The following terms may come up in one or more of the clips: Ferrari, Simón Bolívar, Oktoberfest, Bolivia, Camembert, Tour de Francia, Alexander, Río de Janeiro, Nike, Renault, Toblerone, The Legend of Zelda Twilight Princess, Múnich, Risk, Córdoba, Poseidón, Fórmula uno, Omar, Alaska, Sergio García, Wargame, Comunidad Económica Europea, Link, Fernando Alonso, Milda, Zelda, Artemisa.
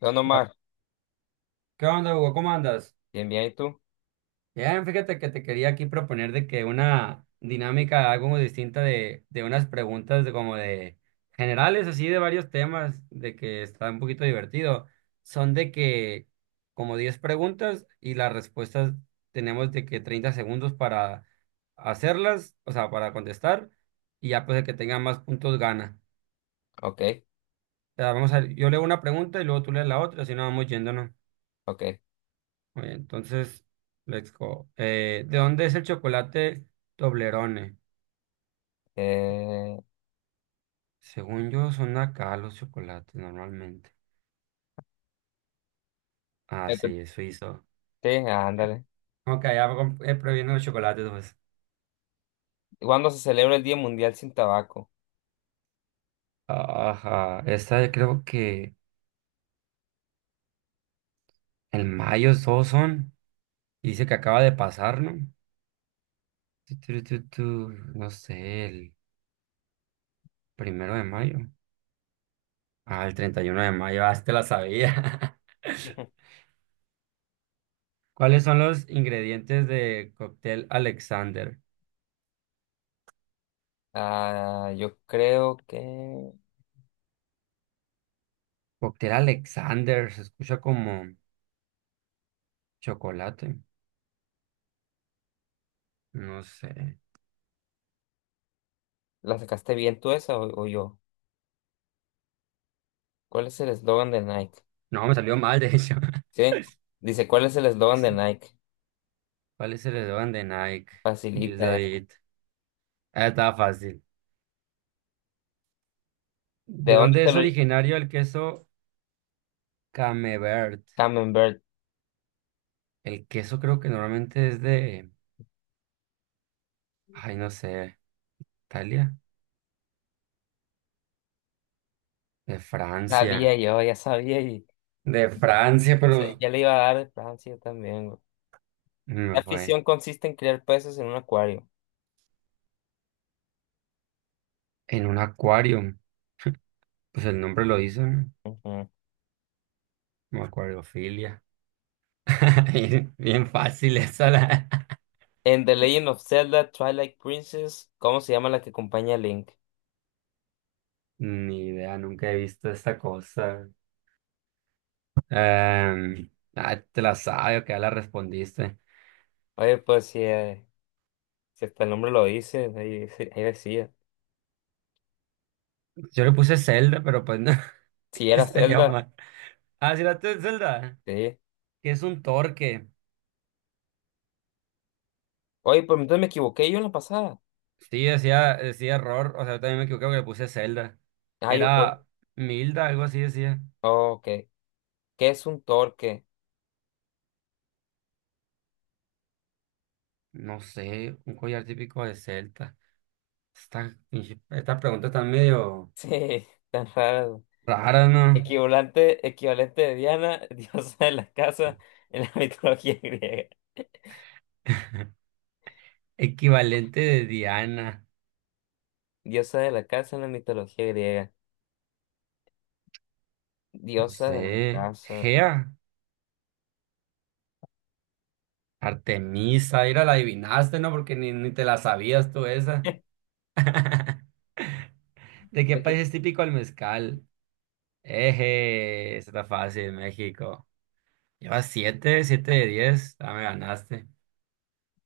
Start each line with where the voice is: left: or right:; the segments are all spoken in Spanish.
left: No, no más.
right: ¿Qué onda, Hugo? ¿Cómo andas?
left: Bien, bien, ¿y tú?
right: Bien, fíjate que te quería aquí proponer de que una dinámica algo distinta de unas preguntas de como de generales, así de varios temas, de que está un poquito divertido. Son de que como 10 preguntas y las respuestas tenemos de que 30 segundos para hacerlas, o sea, para contestar, y ya pues el que tenga más puntos gana.
left: Ok,
right: O sea, vamos a, yo leo una pregunta y luego tú lees la otra, así no vamos yéndonos.
left: ok.
right: Muy bien, entonces, let's go. ¿De dónde es el chocolate Toblerone?
left: Eh,
right: Según yo, son de acá los chocolates normalmente. Ah,
left: ya te-
right: sí, es suizo.
left: sí, ándale.
right: Ok, prohibiendo los chocolates, pues.
left: ¿Cuándo se celebra el Día Mundial sin Tabaco?
right: Ajá, esta creo que el mayo todos son. Y dice que acaba de pasar, ¿no? Tu, tu, tu, tu, No sé, el 1 de mayo. Ah, el 31 de mayo, ah, sí te la sabía. ¿Cuáles son los ingredientes de cóctel Alexander?
left: Ah, yo creo que
right: Cóctel Alexander, se escucha como chocolate. No sé.
left: la sacaste bien tú esa o yo. ¿Cuál es el eslogan de Nike?
right: No, me salió mal, de hecho.
left: Sí. Dice, ¿cuál es el eslogan de
right: Sí,
left: Nike?
right: ¿cuál es el eslogan de Nike? You
left: Facilita.
right: do it. Ah, estaba fácil.
left: ¿De
right: ¿De
left: dónde
right: dónde
left: te
right: es
left: lo...
right: originario el queso Camembert?
left: Camembert.
right: El queso creo que normalmente es de, ay, no sé, Italia, de
left: Sabía
right: Francia,
left: yo, ya sabía y
right: de Francia, pero
left: ya le iba a dar de Francia también, güey.
right: me
left: ¿Qué
right: fue
left: afición consiste en criar peces en un acuario?
right: en un acuario. Pues el nombre lo hizo, ¿no?
left: Ujú.
right: Como acuariofilia. Bien, bien fácil esa la.
left: En The Legend of Zelda Twilight Princess, ¿cómo se llama la que acompaña a Link?
right: Ni idea, nunca he visto esta cosa. Te la sabes, que ya la respondiste.
left: Oye, pues si, si hasta el nombre lo dice, ahí, ahí decía.
right: Yo le puse Zelda, pero pues no,
left: Si
right: te
left: era
right: salió
left: Zelda,
right: mal. Ah, sí, la tuya es Zelda,
left: sí.
right: que es un torque.
left: Oye, pues entonces me equivoqué yo en la pasada.
right: Sí, decía, decía error, o sea, yo también me equivoqué porque le puse Zelda.
left: Ah, yo por...
right: Era Milda, algo así decía.
left: Oh, ok. ¿Qué es un torque?
right: No sé, un collar típico de Celta. Esta, Estas preguntas están medio
left: Sí, tan raro.
right: raras, ¿no?
left: Equivalente de Diana, diosa de la casa en la mitología griega.
right: Equivalente de Diana.
left: Diosa de la casa en la mitología griega.
right: No
left: Diosa de la
right: sé,
left: casa.
right: Gea. Artemisa, ¿era la adivinaste, ¿no? Porque ni te la sabías tú esa. ¿De qué
left: ¿De
right: país
left: qué?
right: es típico el mezcal? Eje, esa está fácil, México. Llevas 7, 7 de 10. Ah, me ganaste.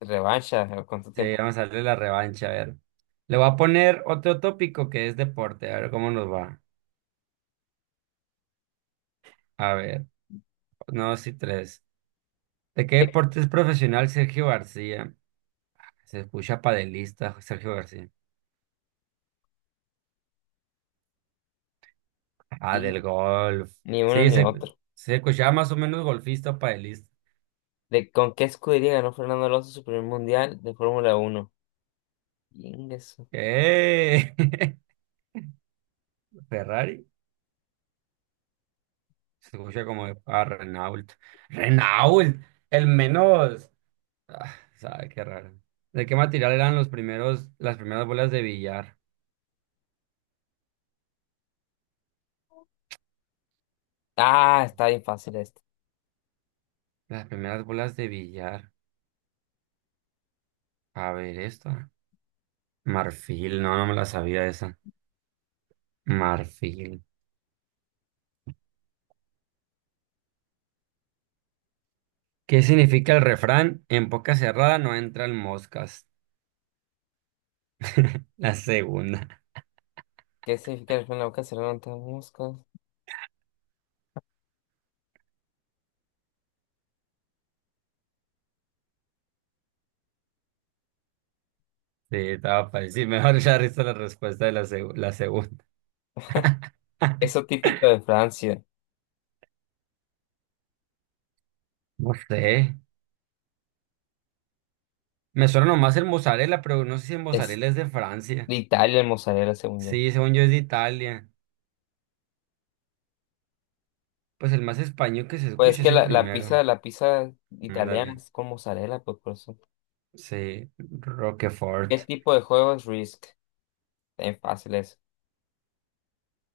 left: Revancha, ¿cuánto
right: Sí,
left: tiempo?
right: vamos a darle la revancha, a ver. Le voy a poner otro tópico que es deporte, a ver cómo nos va. A ver, no, sí, tres. ¿De qué deporte es profesional Sergio García? Se escucha padelista, Sergio García. Ah, del golf.
left: Ni uno
right: Sí,
left: ni
right: se,
left: otro.
right: se escuchaba más o menos golfista, paelista.
left: ¿De con qué escudería ganó Fernando Alonso su primer mundial de Fórmula uno? Ingreso.
right: ¡Eh! Ferrari. Se escucha como de- ah, Renault. Renault, el menos. Ah, sabe qué raro. ¿De qué material eran los primeros, las primeras bolas de billar?
left: Ah, está bien fácil esto.
right: Las primeras bolas de billar. A ver, esta. Marfil, no, no me la sabía esa. Marfil. ¿Qué significa el refrán? En boca cerrada no entran moscas. La segunda.
left: ¿Qué significa el en la boca cerrada ante las moscas?
right: Sí, estaba fácil. Sí, mejor ya diste la respuesta de la, la segunda.
left: Eso típico de Francia.
right: No sé. Me suena nomás el mozzarella, pero no sé si el
left: Es
right: mozzarella es de Francia.
left: de Italia el mozzarella, según yo.
right: Sí, según yo es de Italia. Pues el más español que se
left: Pues es
right: escucha
left: que
right: es el
left: la, la pizza,
right: primero.
left: la pizza italiana
right: Dale.
left: es con mozzarella, pues por eso.
right: Sí,
left: ¿Qué
right: Roquefort.
left: tipo de juego es Risk? Bien fácil eso.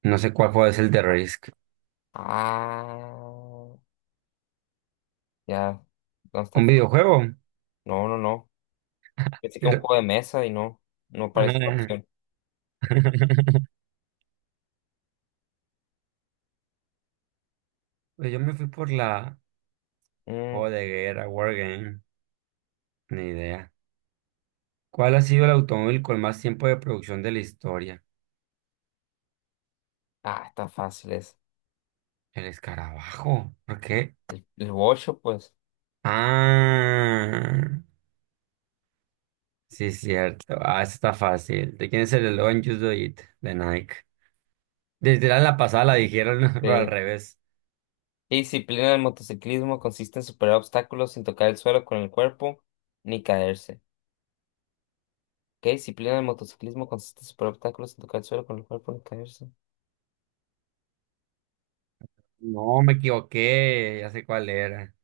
right: No sé cuál juego es el de Risk.
left: Ah, ya. No está.
right: ¿Un videojuego?
left: No, no, no. Pensé que un
right: Pero-
left: juego de mesa y no. No parece una
right: ah.
left: opción.
right: Pues yo me fui por la
left: Mm,
right: juego de guerra, Wargame. Ni idea. ¿Cuál ha sido el automóvil con más tiempo de producción de la historia?
left: Ah, está fácil es.
right: El escarabajo. ¿Por qué?
left: El Wosho, pues.
right: Ah, sí, cierto. Ah, esta está fácil. ¿De quién es el eslogan Just Do It? De Nike. Desde la pasada la dijeron, pero al
left: Eh,
right: revés.
left: ¿Qué disciplina del motociclismo consiste en superar obstáculos sin tocar el suelo con el cuerpo ni caerse? ¿Qué disciplina del motociclismo consiste en superar obstáculos sin tocar el suelo con el cuerpo ni caerse?
right: No, me equivoqué. Ya sé cuál era.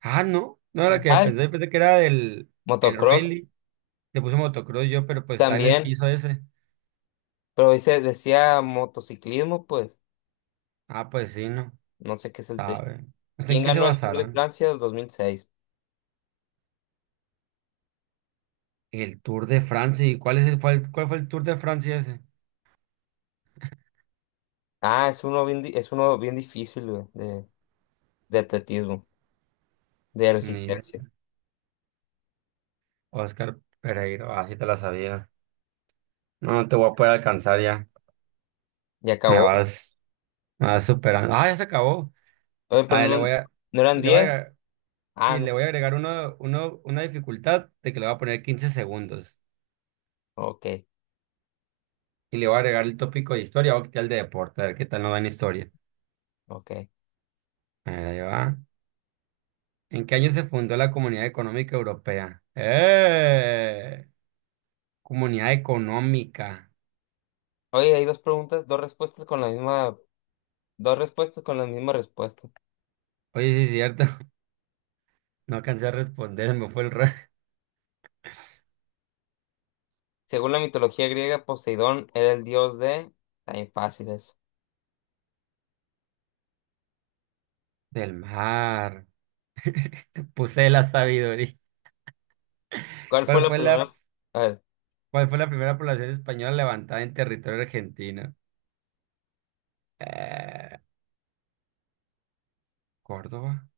right: Ah, no. No era la que
left: Ay,
right: pensé. Pensé que era del el
left: motocross
right: Rally. Le puse motocross yo, pero pues está en el
left: también,
right: piso ese.
left: pero dice, decía motociclismo, pues.
right: Ah, pues sí, no.
left: No sé qué es el tema.
right: Sabe. No sé en
left: ¿Quién
right: qué se
left: ganó el Tour de
right: basarán.
left: Francia del 2006?
right: El Tour de Francia. ¿Y cuál es el, cuál, cuál fue el Tour de Francia ese?
left: Ah, es uno bien difícil, güey, de atletismo, de
right: Ni idea.
left: resistencia.
right: Oscar Pereiro, así te la sabía. No, no te voy a poder alcanzar ya.
left: Y
right: Me
left: acabó.
right: vas, me vas superando. Ah, ya se acabó.
left: Oye,
right: A
left: pero
right: ver,
left: no, no eran
right: le voy
left: 10.
right: a,
left: Ah,
right: sí,
left: no.
right: le voy a agregar una dificultad de que le voy a poner 15 segundos.
left: Ok,
right: Y le voy a agregar el tópico de historia o quitar el de deporte, a ver qué tal nos va en historia.
left: ok.
right: A ver, ahí va. ¿En qué año se fundó la Comunidad Económica Europea? ¡Eh! Comunidad Económica.
left: Oye, hay dos respuestas con la misma respuesta.
right: Oye, sí es cierto. No alcancé a responder, me fue el rey
left: Según la mitología griega, Poseidón era el dios de... También fáciles.
right: del mar. Puse la sabiduría.
left: ¿Cuál fue
right: ¿Cuál
left: la
right: fue la,
left: primera? A ver,
right: ¿Cuál fue la primera población española levantada en territorio argentino? Eh, ¿Córdoba?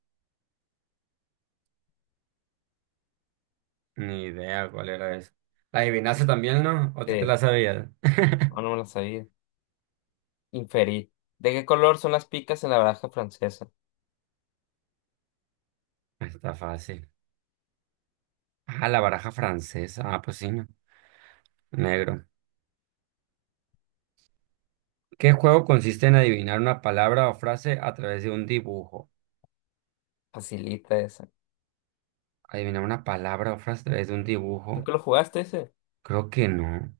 right: Ni idea cuál era eso. ¿La adivinaste también, no? ¿O tú te
left: sí,
right: la sabías?
left: no, no me la sabía. Inferí. ¿De qué color son las picas en la baraja francesa?
right: Está fácil. Ah, la baraja francesa. Ah, pues sí, no. Negro. ¿Qué juego consiste en adivinar una palabra o frase a través de un dibujo?
left: Facilita esa.
right: ¿Adivinar una palabra o frase a través de un dibujo?
left: ¿Nunca lo jugaste ese?
right: Creo que no.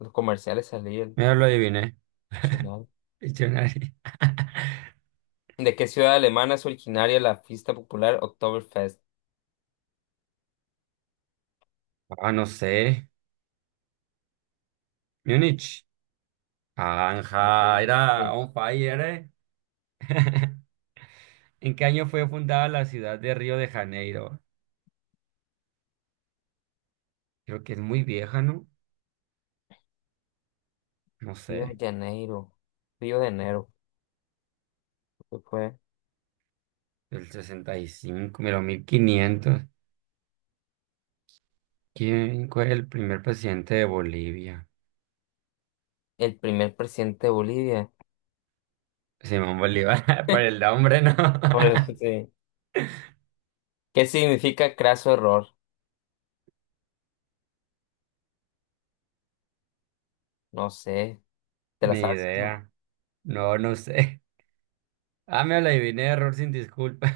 left: Los comerciales salían.
right: Mira, lo adiviné.
left: Chingado.
right: Diccionario.
left: ¿De qué ciudad alemana es originaria la fiesta popular Oktoberfest?
right: Ah, no sé. Múnich. Anja,
left: Sí,
right: era
left: sí.
right: on fire, ¿eh? ¿En qué año fue fundada la ciudad de Río de Janeiro? Creo que es muy vieja, ¿no? No sé,
left: Río de Janeiro. Río de Enero, creo fue.
right: del 65, mira, 1500. ¿Quién fue el primer presidente de Bolivia?
left: El primer presidente de Bolivia.
right: Simón Bolívar, por el nombre, ¿no?
left: Bueno, sí. ¿Qué significa craso error? No sé. ¿Te la
right: Ni
left: sabes eso?
right: idea. No, no sé. Ah, me la adiviné, error sin disculpa.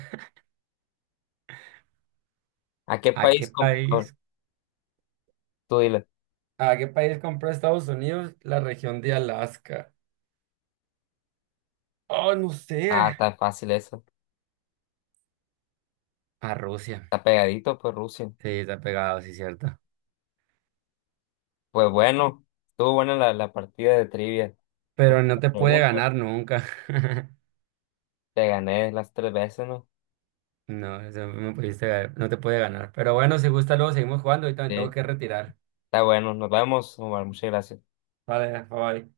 left: ¿A qué
right: ¿A qué
left: país complicó?
right: país?
left: Tú dile.
right: ¿A qué país compró Estados Unidos la región de Alaska? Oh, no
left: Ah,
right: sé.
left: tan fácil eso.
right: A Rusia.
left: Está pegadito, pues Rusia.
right: Sí, está pegado, sí, cierto.
left: Pues bueno, estuvo buena la partida de trivia. Tú
right: Pero no te
left: me
right: puede
left: preguntas,
right: ganar nunca.
left: te gané las tres veces, ¿no?
right: No, eso no me pudiste, no te puede ganar. Pero bueno, si gusta, luego seguimos jugando. Ahorita me tengo
left: Sí.
right: que retirar.
left: Está bueno, nos vemos, Omar. Muchas gracias.
right: Vale, bye.